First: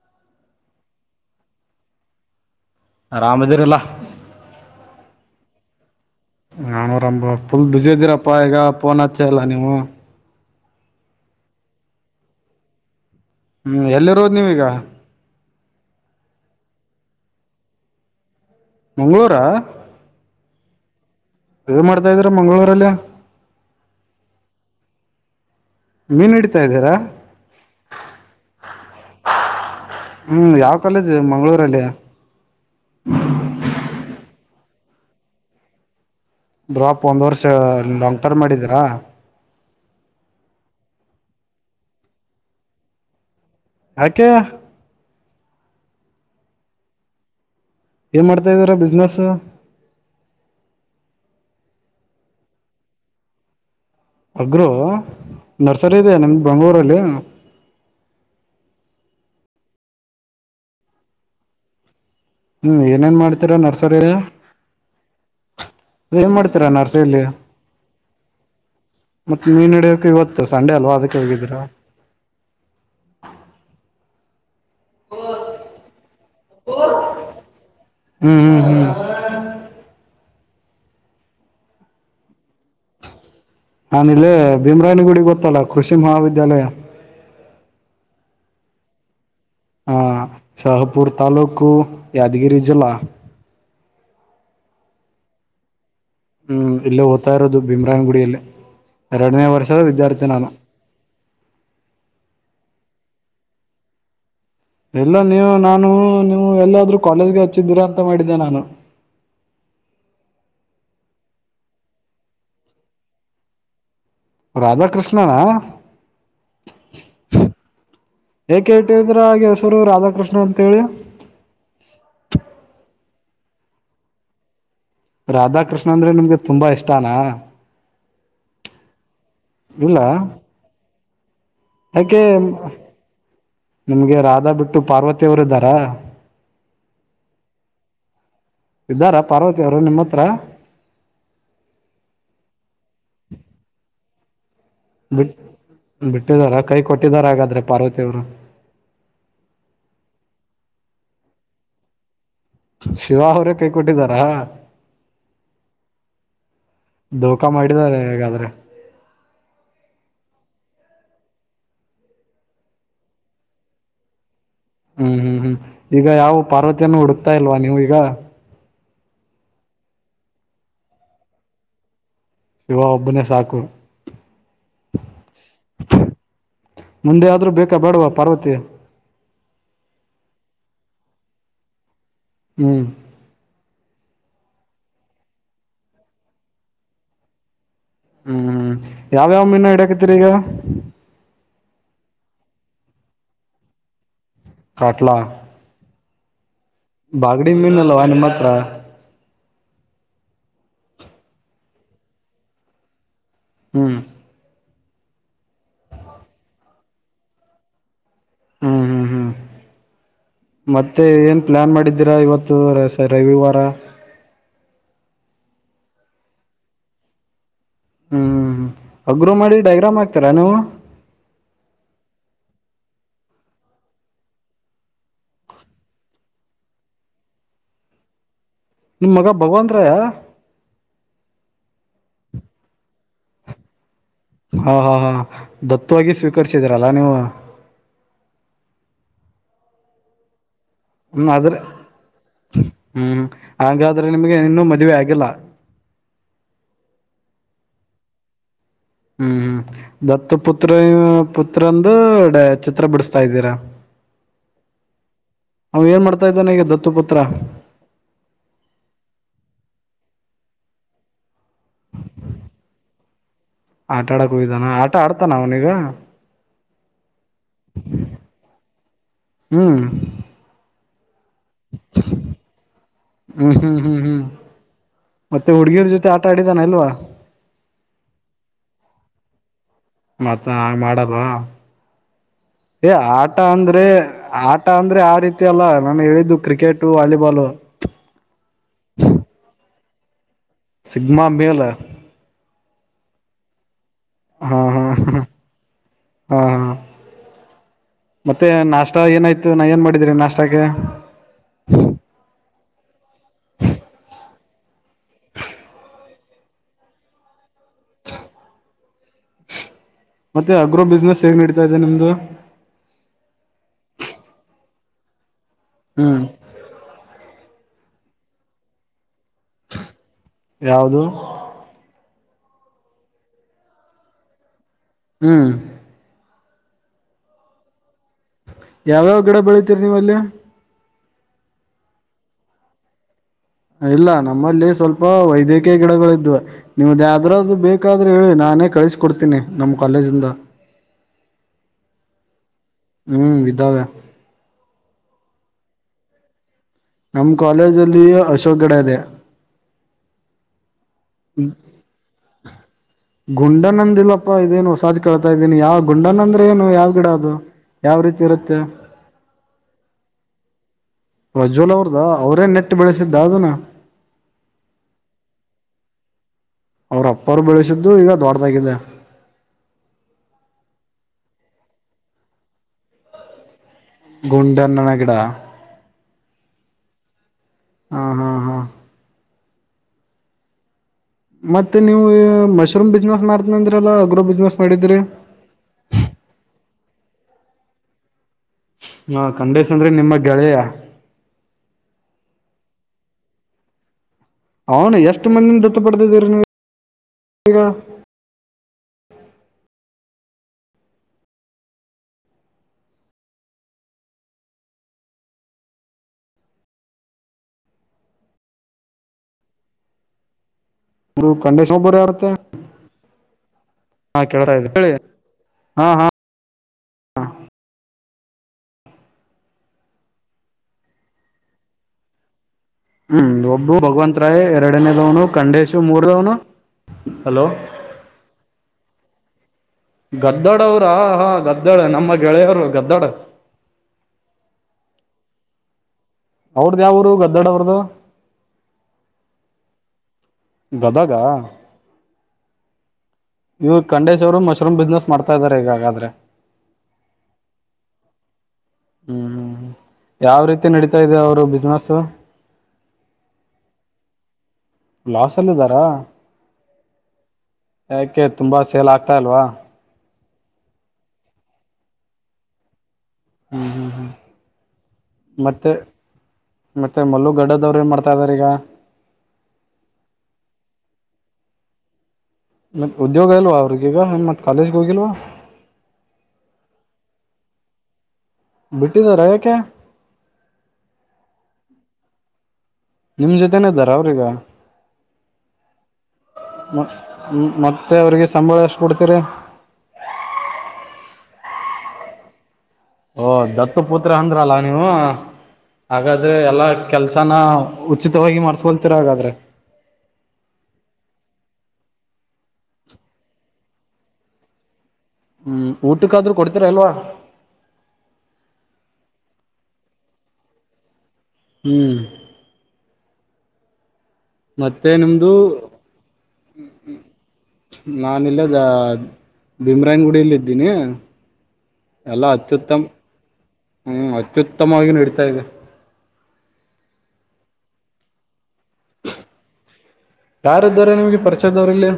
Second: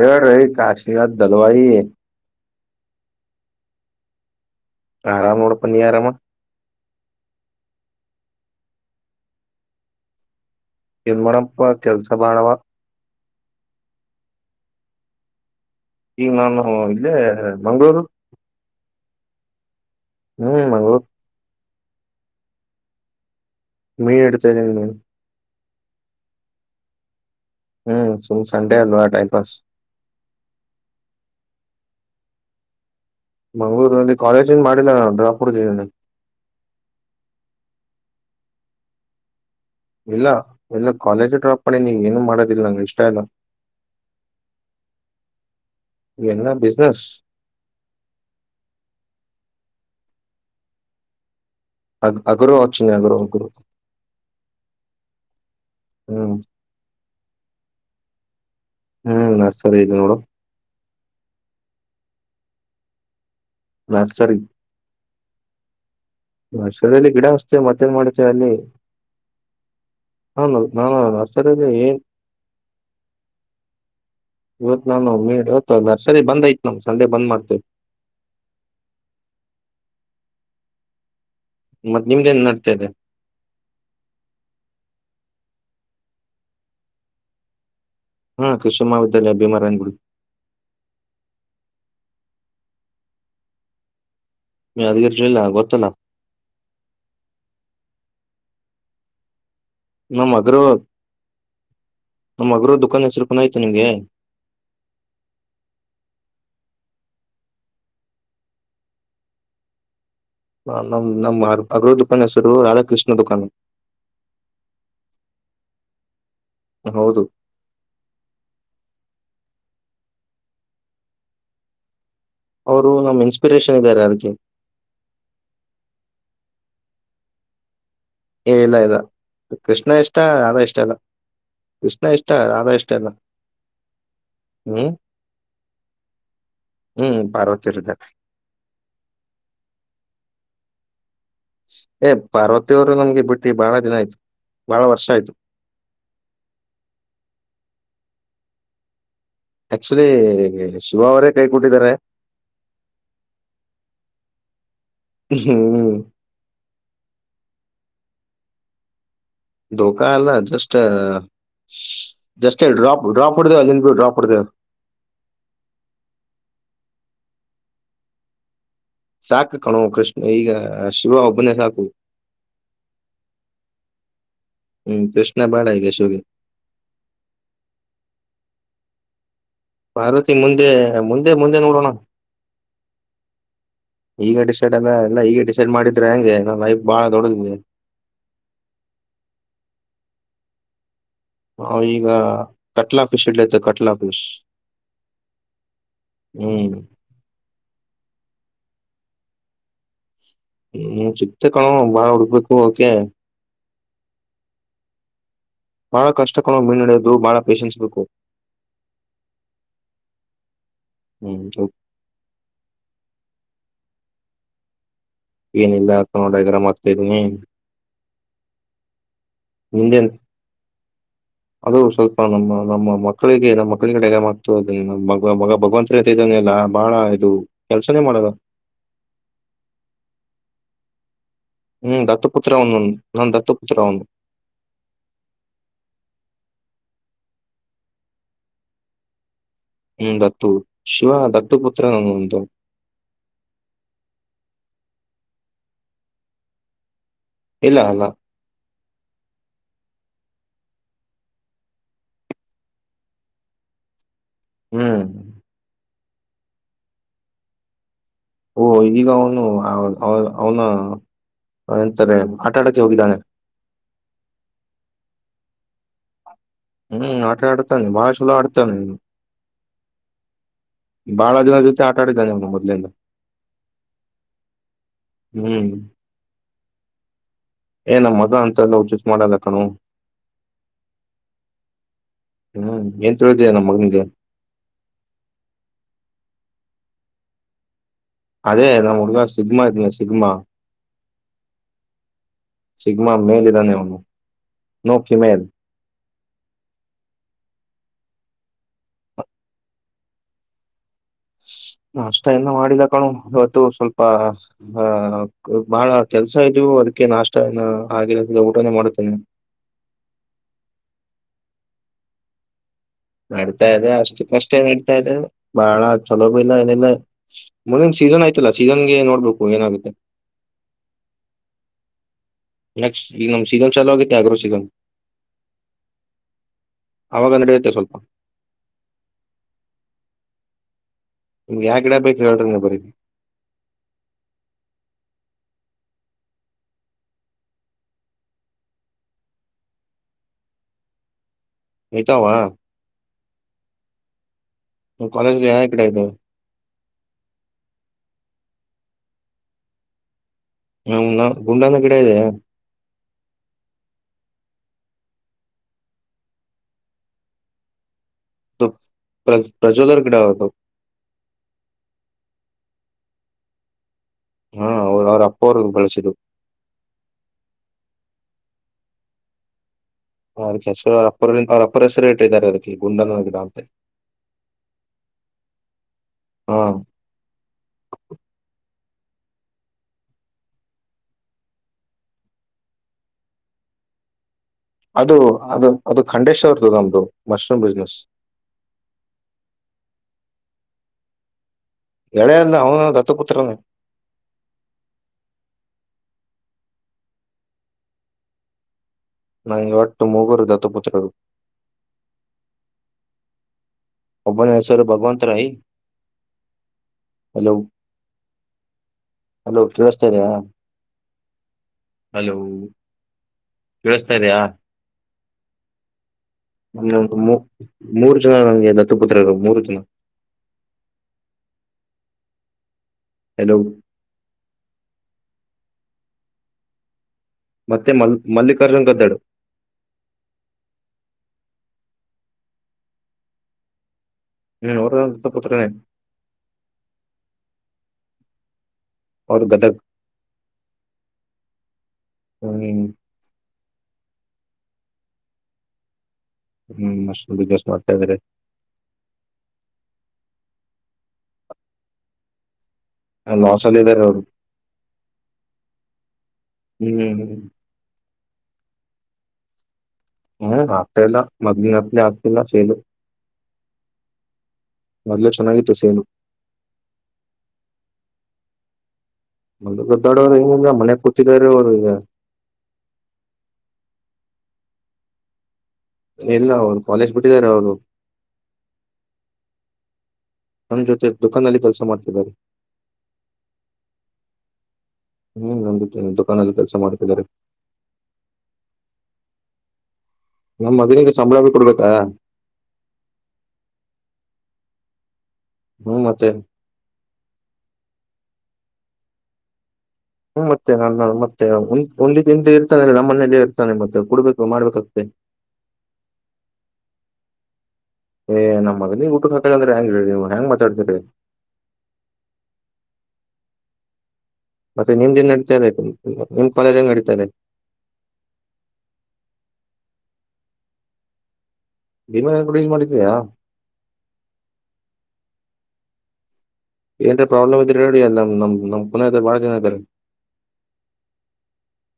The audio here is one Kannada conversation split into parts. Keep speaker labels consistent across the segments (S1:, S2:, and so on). S1: ಹೇಳ್ರಿ ಕಾಶೀನಾಥ ದಳವಾಯಿ
S2: ಆರಾಮದಿರ ಅಲ್ಲ
S1: ಆರಾಮ ನೋಡಪ್ಪ ನೀ ಆರಾಮ
S2: ನಾನಾರಂ ಫುಲ್ ಬುಸಿ ಇದ್ದೀರಪ್ಪಾ ಈಗ ಫೋನ್ ಹಚ್ಚ ಇಲ್ಲಾ ನೀವು
S1: ಇದು ಬರಾಬರ ಕೆಲಸ ಮಾಡವ
S2: ಹ್ಮ್ ಎಲ್ಲಿರೋದು ನೀವೀಗ
S1: ಈಗ ನಾನು ಇಲ್ಲೇ ಮಂಗಳೂರು
S2: ಮಂಗಳೂರಾ
S1: ಹ್ಮ್ ಮಂಗಳೂರ
S2: ಏನ ಮಾಡ್ತಿರಾ ಮಂಗಳೂರಲ್ಲಿ
S1: ಮೀನ ಹಿಡಿತಿದಿನಿ
S2: ಮೀನ್ ಹಿಡ್ತಾ ಇದ್ದೀರಾ.
S1: ಹ್ಮ್ ಸುಮ್ ಸಂಡೆ ಅಲ್ವಾ ಟೈಮ್ ಪಾಸ್
S2: ಹ್ಮ್ ಯಾವ ಕಾಲೇಜು ಮಂಗಳೂರಲ್ಲಿ ಹ
S1: ಮಂಗ್ಳೂರ್ನಲ್ಲಿ ಕಾಲೇಜನ್ ಮಾಡಿಲ್ಲ ನಾ ಡ್ರಾಪ್ಡ್ ದ
S2: ಡ್ರಾಪ್ ಒಂದ್ ವರ್ಷ ಲಾಂಗ್ ಟರ್ಮ್ ಮಾಡಿದೀರಾ
S1: ಇಲ್ಲ ಇಲ್ಲ ಕಾಲೇಜು ಡ್ರಾಪ್ ಮಾಡಿ ನೀ ಏನು ಮಾಡೋದಿಲ್ಲ ನಂಗ ಇಷ್ಟ ಇಲ್ಲ
S2: ಯಾಕೆ
S1: ಎನ್ನ ಬಿಜನೆಸ್
S2: ಏನ್ ಮಾಡ್ತಾದೀರ ಬಿಸ್ನೆಸ್
S1: ಅಗರು ಅನ ಆಗರು ಅಗರು
S2: ಅಗರು ನರ್ಸರಿ ಇದೆ
S1: ಹ್ಮ್
S2: ನಮ್ದ ಬೆಂಗಳೂರಲ್ಲಿ
S1: ಹ್ಮ್ ನರ್ಸರಿ ಇ ನೋಳೋ
S2: ಹ್ಮ್ ಏನೇನ್ ಮಾಡ್ತ ಚತ್ರ ನರ್ಸರಿ ಏನ್ ಮಾಡ್ತೀರಾ
S1: ನರ್ಸರಿಯಲ್ಲಿ
S2: ನರ್ಸರಿಲಿ
S1: ಗಿಡ ಹಚ್ತೇವೆ ಮತ್ತೇನ್ ಮಾಡ್ತೇವೆ ಅಲ್ಲಿ
S2: ಮತ್ತ ಮೀನ್ ಹಿಡಿಯೋಕ ಇವತ್ತು
S1: ನಾನು
S2: ಸಂಡೆ ಅಲ್ವಾ
S1: ನಾನು
S2: ಅದಕ್ಕೆ ಹೋಗಿದ್ದೀರಾ.
S1: ನರ್ಸರಿಯಲ್ಲಿ ಏನ್ ಇವತ್ ನಾನು ಮೇ ಇವತ್ತು ನರ್ಸರೀ ಬಂದ್ ಐಯ್ತ್ ನಮ ಸಂಡೆ ಬಂದ್ ಮಾಡ್ತೇವಿ
S2: ಹ್ಮ್ ಹ್ಮ್
S1: ಮತ್ತ ನಿಮಗೆೇನ್ ನಡ್ತದೆ
S2: ನಾನ ಇಲ್ಲೇ ಭೀಮ್ರಾಯಾನಗುಡಿ ಗೊತ್ತಲ್ಲ ಕೃಷಿ ಮಹಾವಿದ್ಯಾಲಯ
S1: ಹ್ಮ ಕೃಷಿ ಮಾಡ
S2: ಹಾ ಶಹಪುರ್ ತಾಲೂಕು ಯಾದಗಿರಿ ಜಿಲ್ಲಾ
S1: ನೀ ಅದಗಿಲ್ಲ ಗೊತ್ತಲ್ಲಾ
S2: ಹ್ಮ್ ಇಲ್ಲೇ ಓ್ತ ಇರೋದು ಭೀಮ್ರಾನ್ ಗುಡಿಯಲ್ಲಿ ಎರಡನೇ ವರ್ಷ
S1: ನಮ್ಮ ಮಗ್ರ ನಮ್ಮಗ್ರ ದ ದುಕಾನ ಸರುಪನ ಆಯ್ತು ನಿಮಗೆ
S2: ಎಲ್ಲ ನೀವು ನಾನು ನೀವು ಎಲ್ಲಾದ್ರೂ ಕಾಲೇಜ್ಗೆ ಹಚ್ಚಿದ್ದೀರಾ ಅಂತ ಮಾಡಿದ್ದೆ ನಾನು..
S1: ಹ ನಮ್ಮ್ ನಮ್ಮ್ ಅಗ್ರ ದುಖಾನ್ ಹೆಸರು ರಾಧಾಕೃಷ್ಣ ದುಖಾನ್.
S2: ರಾಧಾಕೃಷ್ಣನ.
S1: ಹೌದು.
S2: ಅ್ರ ಹೆಸರು ರಾಧಾಕೃಷ್ಣ ಅಂತ ಹೇಳಿ.
S1: ಅವರು ನಮ್ಮ್ೆನ್ಸ್. ಪಿರೇಷನ್ ಇದಾರೆ.
S2: ರಾಧಾಕೃಷ್ಣ ಅಂದ್ರೆ ನಿಮ್ಗೆ ತುಂಬಾ ಇಷ್ಟಾನ.
S1: ಏ ಇಲ್ಲ ಇಲ್ಲ
S2: ಇಲ್ಲ
S1: ಕೃಷ್ಣ ಇಷ್ಟ ಯಾರ ಇಷ್ಟ ಇಲ್ಲ. ಕೃಷ್ಣ
S2: ಯಾಕೆ
S1: ಇಷ್ಟ ರಾಧಾ ಇಷ್ಟ ಇಲ್ಲ
S2: ನಿಮ್ಗೆ ರಾಧಾ ಬಿಟ್ಟು
S1: ಹ್ಮ್
S2: ಪಾರ್ವತವರು ಇದ್ದಾರಾ
S1: ಹ್ಮ್ ಪಾರ್ವತಿ ಅವ್ರ ಇದ್ದಾರೆ
S2: ಇದ್ದಾರಾ ಪಾರ್ವತ ಅವರು ನಿಮ್ಮ ಹತ್ರ.
S1: ಏ ಪಾರ್ವತಿಯವರು ನಮ್ಗೆ ಬಿಟ್ಟ್ರಿ ಬಾಳ ದಿನ ಆಯ್ತು. ಬಹಳ ವರ್ಷ ಆಯ್ತು
S2: ಬಿಟ್ಟ ಬಿಟ್ಟಿದಾರ ಕೈ ಕೊಟ್ಟಿದಾರ ಹಾಗಾದ್ರೆ ಪಾರ್ವತಿ. ತ್ತರು.
S1: ಆಕ್ಚುಲಿ ಶಿವ ಅವರೇ ಕೈ ಕೊಟ್ಟಿದ್ದಾರೆ.
S2: ಶಿವ ಅವರೇ ಕೈ ಕೊಟ್ಟಿದಾರ.
S1: ಹ್ಮ್
S2: ೋಖಾ ಮಾಡಿದಿದ್ದಾರೆ ಹೇಗಾದ್ರೆ.
S1: ಖಾ ಅಲ್ಲ ಜಸ್ಟ್ ಜಸ್ೇ ಡ್ರಾಪ್ ಡ್ರಾಪ್ ಹೊಡ್ದೇವ ಅನ್ ಬಿ ಡ್ರಾಪ್ ಹೊ್ದೇವ.
S2: ಹ್ಮ್ ಹ್ಮ್ ಹ್ಮ್ ಈಗ ಯಾವ ಪಾರ್ವತಿಯನ್ನು ಹುಡುಕ್ತಾ ಇಲ್ವಾ ನೀವು ಈಗ.
S1: ಸಾಕು ಕಣೋ ಕೃಷ್ಣ ಈಗ ಶಿವ ಒಬ್ಬನೇ ಸಾಕು
S2: ಶಿವ ಒಬ್ಬನೇ ಸಾಕು
S1: ಹ್ಮ್ ಕೃಷ್ಣ ಬೇಡ ಈಗ ಶಿವಗೆ
S2: ಮುಂದೆ ಆದ್ರೂ ಬೇಕಾ ಬೇಡವಾ ಪಾರ್ವತಿ
S1: ಪಾರ್ವತಿ ಮುಂದೆ ಮುಂದೆ ಮುಂದೆ ನೋಡೋಣ
S2: ಹ್ಮ್
S1: ಈಗ ಡಿಸೈಡ್ ಅಲ್ಲ ಎಲ್ಲ ಈಗ ಡಿಸೈಡ್ ಮಾಡಿದ್ರೆ ಹೆಂಗೆ ನಾ ಲೈಫ್ ಬಾಳ ದೊಡದಗೆ
S2: ಹ್ಮ್್ಮ ಯಾವ್ಯಾವ ಮೀನು ಹಿಡಾಕತ್ತೀರಿ ಈಗ
S1: ಹ ಈಗ ಕಟ್ಲಾ ಫಿಶ್ ಇಡ್ಲತೆ ಕಟ್ಲಾ ಫಿಶ್
S2: ಕಾಟ್ಲ
S1: ಹ್ಮ್
S2: ಬಾಗಡಿ ಮೀನುಲ್ಲ ಮಾತ್ರ
S1: ಹ್ಮ್ ಸಿಕ್ತೆ ಕಣು ಬಾಳ ಹುಡ್ಕ್ಬೇಕು ಕೆ
S2: ಹ್ಮ್
S1: ಬಾಳ ಕಷ್ಟಕೊಳ್ಳೋ ಮಿನ್ನಡೆಯೋದು ಬಹಳ ಪೇೇಶನ್ಸ್ ಬೇಕು
S2: ಹ್ಮ್ ಹ್ಮ್ ಹ್ಮ್ ಮತ್ತೆ ಏನ್
S1: ಹ್ಮ್
S2: ಪ್ಲಾನ್ ಮಾಡಿದ್ದೀರಾ ಇವತ್ತು ರವಿವಾರ
S1: ಏನಿಲ್ಲ ಅ ನೋಡಗರ ಮಾ್ತಾ ಇದೀನಿ
S2: ಹ್ಮ್ ಹ್ಮ್ಮ ಅಗ್ರೋ ಮಾಡಿ ಡೈಗ್ರಾಮ್
S1: ನಿಂದೇನ್
S2: ಆಗ್ತಾರಾ ನೀವು
S1: ಅದು ಸ್ವಲ್ಪ ನಮ್ಮ ನಮ್ಮ ಮಕ್ಕಳಿಗೆ ನಮ್ಮ ಮಕ್ಳ ಕಡೆ ಎಲ್ಲ ಮತ ಅ ಮ ಭಗವಂತ ಶೀತೆ ಇದಾನೆ ಎಲ್ಲ ಬಾಳ ಇದು ಕೆಲ್ಸನೇ ಮಾಡದ
S2: ನಿಮ್ಮ್ ಮಗ ಭಗವಂತ್ರ
S1: ಹ್ಮ್ ದತ್ತಪುತ್ರ ಅವನು ನನ್ನ ದತ್ತಪುತ್ರ ಅವನು
S2: ಹಾ ಹಾ ಹಾ ದತ್ತವಾಗಿ ಸ್ವೀಕಸಿದಿರಲ್ಲ ನೀವು
S1: ಹ್ಮ್ ದತ್ತು ಶಿವ
S2: ಹ್ಮ ಆದ್ರೆ
S1: ದತ್ತುಪುತ್ರ ನನ್ನೊಂದು
S2: ಹ್ಮ್ ಹಾಗಾದ್ರೆ ನಿಮ್ಗೆ ಇನ್ನೂ ಮದ್ವೆ ಆಗ್ ಗಿಲ್ಲ
S1: ಇಲ್ಲ ಅಲ್ಲ
S2: ಹ್ಮ್ ಹ್ಮ್ ದತ್ತು ಪುತ್ರ ಪುತ್ರಂದುಡ ಚಿತ್ರ ಬಿಡಿಸ್ತಾ ಇದ್ದೀರ.
S1: ಹ್ಮ್
S2: ಅವ ಏನ್ ಮಾಡ್ತಾ ಇದ್ದಾನ ಈಗ ದತ್ತುಪುತ್ರ.
S1: ಓ ಈಗ ಅವನು ಅವ್ ಅವ್ನ ಎಂತಾರೆ ಆಟ ಆಡಕ್ಕೆ ಹೋಗಿದ್ದಾನೆ.
S2: ತಾನ ಅವ್ನಿಗ.
S1: ಹ್ಮ್ ಅಟ ಅಡ್ತಾನೆ ಬಾಳ ಚಲೋ ಅಡ್ತಾನೆ.
S2: ಹ್ಮ್
S1: ಬಳ ಜನ ಜೊತೆ ಆಟ ಆಡಿದಾನೆ ಇವ್ನು ಮೊದ್ಲಿಂದ
S2: ಹ್ಮ್ ಹ್ಮ್ ಹ್ಮ್ ಹ್ಮ್ ಮತ್ತೆ
S1: ಹ್ಮ್.
S2: ಹುಡ್ಗಿರ್ ಜೊತೆ ಆಟ ಆಡಿದಾನ ಇಲ್ವಾ.
S1: ಏ ನಮ್ಮ ಮಗ ಅಂತಲ್ಲ ಹಚಿಸ್ ಮಾಡಲ್ಲ ಕಣೋ.
S2: ಮತ್ತ ಹ ಮಾಡಲ್ವಾ
S1: ಹ್ಮ್
S2: ಏ
S1: ಏನ್
S2: ಆಟ
S1: ತಿಳಿದಿದೆ ನಮ್
S2: ಅಂದ್ರೆ
S1: ಮಗನಿಗೆ
S2: ಆಟ ಅಂದ್ರೆ ಆ ರೀತಿಯಲ್ಲ ನಾನ ಹೇಳಿದ್ದು. Cricket volleyball.
S1: ಸಿಗ್ಮ.
S2: ಸಿಗ್ಮಾ ಮೇಲ
S1: ಸಿಗ್ಮಾ ಮೇಲಿದ್ದಾನೆ ಅವನು.
S2: ಹಾ ಹಾ
S1: ನೋ
S2: ಹ
S1: ಫಿಮೇಲ್
S2: ಹಾ ಹಾ ಮತ್ತೆ ನಾಷ್ಟ ಏನಾಯ್ತು ನಾ ಏನ್ ಮಾಡಿದ್ರಿ ನಾಷ್ಟಗೆ.
S1: ನಾಷ್ಟ ಏನ ಮಾಡಿದ ಕಣೋ ಇವತ್ತು ಸ್ವಲ್ಪ ಅಹ ಬಹಳ ಕೆಲ್ಸ ಇದವು ಅದಕ್ಕೆ ನಾಷ್ಟ ಏನ ಹಾಗೆ ಊಟನೆ ಮಾಡುತ್ತೇನೆ.
S2: ಮತ್ತೆ ಅಗ್ರೋ ಬಿಸ್ನೆಸ್ ಹೇಗ್ ನೀಡ್ತಾ ಇದೆ ನಿಮ್ದು.
S1: ನಡ್ತಾ ಇದೆ ಅಷ್ಟು ಕಷ್ಟ ನಡಿತಾ ಇದೆ. ಬಳ
S2: ಹ್ಮ್
S1: ಚಲೋ ಭೈ ನ ಇಲ್ಲ ಏನಿಲ್ಲ. ಮೊನ್ನೆ ಒಂದ್ ಸೀಸನ್ ಆಯ್ತಲ್ಲ ಸೀಸನ್ಗೆ ನೋಡ್ಬೇಕು. ಏನಾಗುತ್ತೆ
S2: ಯಾವುದು
S1: ನೆಕ್ಸ್ಟ್ ಈಗ ನಮ್ ಸೀಸನ್ ಚಲೋ ಆಗುತ್ತೆ ಆಗ್ರೋ ಸೀಸನ್.
S2: ಹ್ಮ್
S1: ಅವಾಗ ನಡೆಯುತ್ತೆ ಸ್ವಲ್ಪ.
S2: ಯಾವ್ಯಾವ ಗಿಡ ಬೆಳಿತೀರಿ ನೀವಲ್ಲಿ,
S1: ನಿಮ್ಗೆ ಯಾ ಗಿಡ ಬೇಕ್ ಹೇಳ್ರಿ ನೀವ್ ಬರೀಲ್ಲಿ.
S2: ಇಲ್ಲ ನಮ್ಮಲ್ಲಿ ಸ್ವಲ್ಪ ವೈದ್ಯಕೀಯ ಗಿಡಗಳಿದ್ವು ನೀವು ದ ಯಾವ್ದೃದ್ ಬೇಕಾದ್ರೂ ಹೇಳಿ ನಾನೇ ಕಳ್ಸಕೊಡ್ತೀನಿ ನಮ್ಮ ಕಾಲೇಜಿಂದ.
S1: ಐತವ.
S2: ಹ್ಮ್ ವಿದ್ದಾವೇ
S1: ಕಾಲೇಜ್ ಯಾ ಯಾ ಈ ಕಡೆ ಇದ್ದಾವೆ.
S2: ನಮ್ ಕಾಲೇಜಲ್ಲಿ ಅಶೋಕ್ ಗಿಡ ಇದೆ.
S1: ಗುಂಡನ ಗಿಡ ಇದೆ
S2: ಗುಂಡ ನಂದಿಲ್ಲಪ್ಪ ಇದೇನು ಹೊಸಾದ್ ಕೇಳ್ತಾ ಇದ್ದೀನಿ ಯಾವ ಗುಂಡನ ಅಂದ್ರೆ ಏನು ಯಾವ್ ಗಿಡ ಅದು ಯಾವ ರೀತಿ ಇರುತ್ತೆ
S1: ಪ್ರ ಪ್ರಚೋದನ ಗಿಡವ
S2: ಪ್ರಜ್ವಲ್ ಅವ್ರದ ಅವ್ರೇ ನೆಟ್ ಬೆಳೆಸಿದ್ದ ಅದನ.
S1: ಹಾ ಅವ ಅವ್ರ ಅಪ್ಪ ಅವ್ರ ಬೆಳಸಿದ್ದ್
S2: ಅವ್ರ ಅಪ್ಪ ಅವರು ಬೆಳೆಸಿದ್ದು ಈಗ ದೊಡ್ದಾಗಿದೆ
S1: ಅದಕ್ಕೆ ಹೆಸರು ಅ ಅವ್ರ ಅಪ್ಪರ ಹೆಸರೆ ಇಟ್ಟಿದಾರೆ ಅದಕ್ಕೆ ಗುಂಡನ ಗಿಡ ಅಂತೆ.
S2: ಗುಂಡನ ಗಿಡ
S1: ಹಾ
S2: ಹಾ ಹಾ ಹಾ ಮತ್ತೆ ನೀವು ಮಶ್ರೂಮ್ ಬಿಸ್ನೆಸ್ ಮಾಡ್ತ್ನ್ ಅಂದ್ರಲ್ಲ ಅಗ್ರೋ ಬಿಸ್ನೆಸ್ ಮಾಡಿದ್ರಿ
S1: ಅದು ಅದು ಅದು ಖಂಡೇಶ್ವರ್ದು ನಮ್ದು ಮಶ್ರೂಮ್ ಬಿಸ್ನೇಸ್
S2: ಹಾ ಖಂಡೇಶ ಅಂದ್ರೆ ನಿಮ್ಮಗ್ ಗೆಳೆಯ
S1: ಎಳೆಯ ಇಲ್ಲ ಅವನು ದತ್ತಪುತ್ರನೆ
S2: ಅವನು ಎಷ್ಟ ಮಂದಿನ ದತ್ತ ಪಡೆದಿದ್ದೀರಿ ನೀವು ಈಗ?
S1: ನಂಗೆ ಒಟ್ಟು ಮೂಗರು ದತ್ತಪುತ್ರರು ಒಬ್ಬನ ಹೆಸರು ಭಗವಂತ ರಾಯ ಹಲೋ ಹಲೋ ಕೇಳುಸ್ತಾ ಇದಿಯಾ?
S2: ಬ್ರು ಖಂಡೇಶ್ ಒಬ್ರು ಯರುತ್ತೆ.
S1: ಕೇಳಸ್ತಾ ಇದಿಯಾ?
S2: ಹಾ
S1: ಮೂರು ಜನ ನಂಗೆ ದತ್ತಪುತ್ರರು ಮೂರು ಜನ
S2: ಹ್ಮ್
S1: ಹಲೋ
S2: ಒಬ್ಬ ಭಗವಂತ್ ರಾಯ್ ಎರಡನೇದವನು ಖಂಡೇಶು ಮೂರದವನು ಹಲೋ
S1: ಮತ್ತೆ ಮ ಮಲ್ಲಿಕಾರ್ಜುನ್ ಗದ್ದಡು
S2: ಗದ್ದಡ ಅವ್ರಾ ಹಾ ಗದ್ದಡ್ ನಮ್ಮ ಗೆಳೆಯರು ಗದ್ದಡು
S1: ಹ್ಮ ಅವ್ರ್ ಅಂತ ಪತ್ರನೆ
S2: ಅವ್ರ್ದ ಯಾವರು ಗದ್ದಡ ಅವ್ರ್ದ
S1: ಅವ್ರು ಗದಗ್
S2: ಗದಗ
S1: ಹ್ಮ
S2: ಕಂಡೇಶ್ವರು ಮಶ್ರೂಮ್ ಬಿಸ್ನೆಸ್ ಮಾಡ್ತಾ ಇದ್ದಾರೆ ಈಗಾಗಾದ್ರೆ
S1: ಹ್ಮ್ ಮಶ್ರೂಮ್ ಬಿಸ್ನೆಸ್ ಮಾಡ್ತಾ ಇದಾರೆ.
S2: ಹ್ಮ್ ಯಾವ ರೀತಿ ನಡೀತ ಇದೆ ಅವರು ಬಿಸ್ನೆಸ್?
S1: ಹ ಲಾಸ್ ಅಲಿದಾರೆ ಅವರು
S2: ಲಾಸ್ ಅಲ್ಲಿ ಇದಾರಾ
S1: ಹ್ಮ್
S2: ಯಾಕೆ ತುಂಬಾ ಸೇಲ್ ಆಗ್ತಾ ಇಲ್ವಾ?
S1: ಹ ಹತ್ತೆಲ್ಲ ಮದ್ಲಿನಂತೆ ಆಗ್ತಿಲ್ಲ ಸೇಲು.
S2: ಹ್ಮ್ ಹ್ಮ್ ಹ್ಮ್
S1: ಮೊದ್ಲು
S2: ಮತ್ತೆ
S1: ಚೆನ್ನಾಗಿತ್ತು ಸೇಲು
S2: ಮತ್ತೆ ಮಲ್ಲು ಗಡ್ಡದವ್ರು ಏನ್ ಮಾಡ್ತಾ ಇದಾರೀಗ?
S1: ಮದು ಗದ್ದಡೋರು ಏನಿಲ್ಲ ಮನೆಗ್ ಕೂತಿದಾರೆ ಅವ್ರು ಈಗ.
S2: ಮತ್ತ ಉದ್ಯೋಗ ಇಲ್ವಾ ಅವ್ರಿಗೆಗ ಮತ್ತ ಕಾಲೇಜ್ಗೆ ಹೋಗಿಲ್ವಾ?
S1: ಇಲ್ಲ ಅವ್ರು ಕಾಲೇಜ್ ಬಿಟ್ಟಿದ್ದಾರೆ ಅವರು
S2: ಬಿಟ್ಟಿದಾರ ಯಾಕೆ
S1: ನನ್ನ ಜೊತೆ ದುಕಾನ ಅಲ್ಲಿ ಕೆಲಸ ಮಾಡ್ತಿದ್ದಾರೆ
S2: ನಿಮ್ ಜೊತೆೇನ ಇದ್ದಾರ ಅವ್ರೀಗ
S1: ಹ್ಮ್ ನಂದುತ್ತ
S2: ಮ್ಮ್ ಮತ್ತೆ ಅವ್ರಿಗೆ ಸಂಬಳ ಎಷ್ಟು ಕೊಡ್ತೀರಿ
S1: ನಮ್ಮ ಮದ್ುವಿಗೆ ಸಂಬಳ ಭೀ ಕೊಡ್ಬೇಕಾ
S2: ಓ ದತ್ತು ಪುತ್ರ ಅಂದ್ರಲ್ಲ ನೀವು
S1: ಹ್ಮ್ ಮತ್ತೆ
S2: ಹಾಗಾದ್ರೆ ಎಲ್ಲಾ ಕೆಲ್ಸಾನ ಉಚಿತವಾಗಿ ಮಾಡ್ಸ್ಕೊ ಉತರಾಗಾದ್ರ
S1: ಹೂ ಮತ್ತೆ ನನ್ನ ಮತ್ತೆ ಒಂದಿಂದ ಇರ್ತಾನ ನಮ್ಮ ಮನೇಲ್ಲೇ ಇರ್ತಾನೆ ಮತ್ತೆ ಕುಡ್ಬೇಕು ಮಾಡ್ಬೇಕತ
S2: ಹೂ ಊಟಕ್ಕಾದ್ರೂ ಕೊಡ್ತರ ಇಲ್ವಾ
S1: ಯಂದ್ರೆ ಹೆಂಗ್ರೀ ನೀವು ಹ ಹೆಂಗ ಮಾತಾಡೀ್ರರಿ
S2: ಹೂ ಮತ್ತೆ
S1: ನಿಮ್ದೇನ್
S2: ನಿಮ್ದು
S1: ನಡೀತಾ ಇದೆ ನಿಮ್ ಕಾಲೇಜ್ ಹೆಂಗ್ ನಡೀತಾ ಇದೆ
S2: ನಾನ ಇಲ್ಲದ ಬಿಮ ಭೀಮರಾಯಣಗುಡಿಯಲ್ಲ ಇದ್ದೀನಿ ಎಲ್ಲ
S1: ಭೀಮಾ ಯೂಸ್
S2: ಅತ್ಯುತ್ತಮ್
S1: ಮಾಡಿದ್ಯಾ
S2: ಹೂ ಅತ್ಯುತ್ತಮವಾಗಿ ನಡೀತಾ ಇದೆ
S1: ಏರ ಪ್ರಾಬ್ಲ್ ಇದಡಿ ಅಲ್ಲ ನಮ
S2: ಯಾರ್ದಾರ ನಿಮ್ಗೆ ಪರಿಚಯದವ್ರಲ್ಲಿ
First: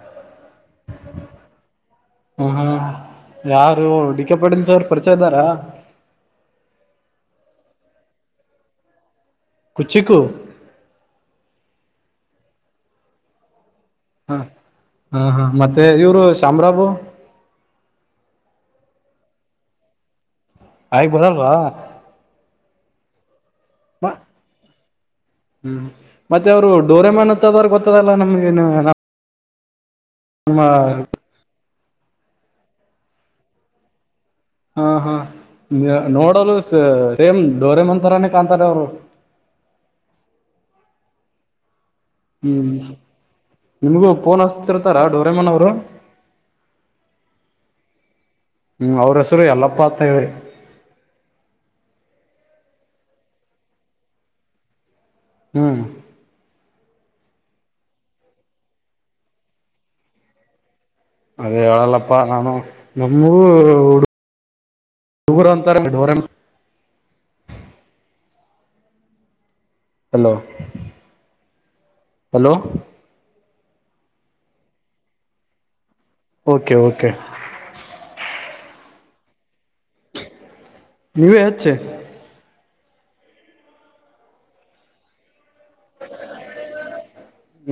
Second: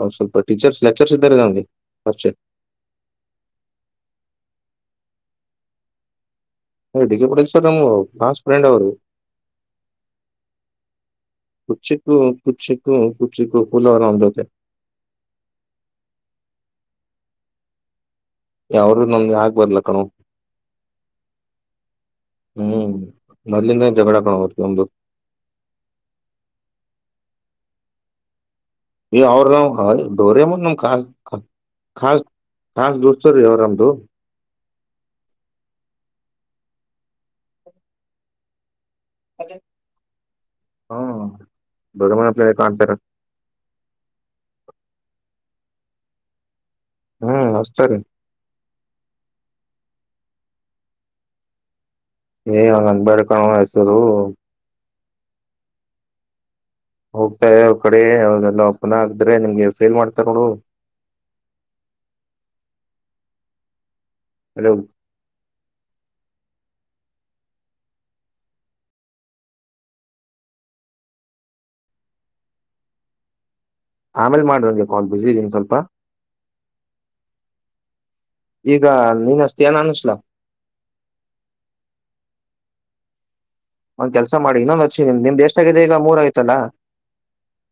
S1: ಹ ಸ್ವಲ್ಪ ಟೀಚರ್ಸ್ ಲೆಕ್ಚರ್ಸ್ ಇದ್ದಾರೆಗೆ
S2: ಹೂ ಹೂ ಯಾರು ಡಿ ಕೆ ಪಾಟೀಲ ಸರ್ ಪರಿಚಯದಾರ
S1: ಡಿಿಕಿ ಪರೀಕ್ಷ ನ ಕ್ಲಾಸ್ ಫ್ರೆಂಡ್ ಅವರು
S2: ಕುಚ್ಚಿಕ್ಕು
S1: ಕೂಚ್ಚಿಕ್ಕೂ ಕುಚ್ಚಿಕ್ಕೋ ಕುಚ್ಚಿಕೋ
S2: ಹಾ ಹಾ ಹಾ ಮತ್ತೆ ಇವರು ಶಾಮ್ರಾಬು
S1: ಯಾವರು ನಮ್ಗೆ ಆಗ್ ಬರ್ಲ ಕಣೋ
S2: ಹಾಗಗ್ ಬರಲ್ವಾ
S1: ಹ್ಮ್ ಮೊದ್ಲಿಂದ ಜಗಳ ಕಣೋ ಅವ್ರು ನಮ್ದು
S2: ಹೂ ಮತ್ತೆ ಅವರು ಡೋರೆಮನ್ ಗೊದ ಗೊತ್ತದಲ್ಲ ನಮಗೆ
S1: ಈ ಅವ್ರ ನವು ಡೋರೆ ಮ ಕ ಾಸ ಾಸ ದೋಸ್ತ ರೀ ಅವರಾಮದು
S2: ಹಾ ಹಾ ನೋಡಲು ಸೇಮ್ ಡೋರೆಮಾನ್ ತಾರಾ ನೇ ಕಾಣ್ಂತಾರೆ ಅವರು
S1: ಹಹೂ
S2: ಹೂ ನಿಮಗೂ ಪೋನ್ ಹಸ್ತಿರ ಹತಾರ ಡೋರೆೇಮ್ಮನ ಅವರು
S1: ಹ್ಮ್ ಹಚ್ತಾರೆ
S2: ಹೂ ಅವ್ರ ಹೆಸರು ಎಲ್ಲ ಪಾತಗಳು
S1: ಏ ನಂಗ ಬರ್ಕಣ ಹೆಸೂರು
S2: ಹೂ
S1: ಹೋಗ್ತಾ ಇ ಅವ್ರ ಕಡೆ ಅವೆಲ್ಲ ಪನ ಆಗಿದ್ರೆ ನಿಮ್ಗೆ ಫೇಲ್ ಮಾಡ್ತಾರ ನೋಡು
S2: ಅದೇ ಅವಳಲ್ಲಪ್ಪಾ ನಾನು ನಮಗೂ ಹಡು
S1: ಹದು
S2: ಪುರಾಂತರ ಮಢೋರಂ ಹಲೋ ಹಲೋ
S1: ಆಮೇಲೆ ಮಾಡು ಕಾಲ್ ನನಗೆ ಬ್ಯುಸಿ ಇದೀನಿ ಸ್ವಲ್ಪ
S2: ಓಕೆ ಓಕೆ
S1: ಈಗ ನೀನ್ ಹಚ್ಚಿತಿಯ ನಾನ್ ಹಚ್ಚಿಲ
S2: ನೀವ ಹಚ್ಚಿ
S1: ಒಂದ್ ಕೆಲಸ ಮಾಡಿ ಇನ್ನೊಂದ್ ಹಚ್ಚಿ ನಿಮ್ ಎಷ್ಟ್ ಎಷ್ಟು ಆಗಿದೆಈಗ ಮೂರ ಆಯ್ತಲ್ಲಾ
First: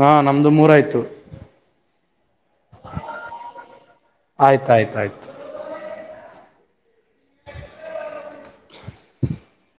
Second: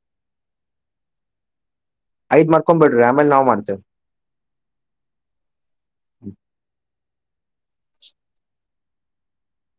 S2: ಹಾ ನಮ್ದು ಮೂರಯ್ತು
S1: ಐದ್ ಮಾಡ್ಕೊಂಡ್ ಬಿಡ್ರಿ ಆಮೇಲೆ ನಾವ್ ಮಾಡ್ತೇವೆ
S2: ಆಯ್ತಾಯ್ತಾಯ್ತು [unintelligible]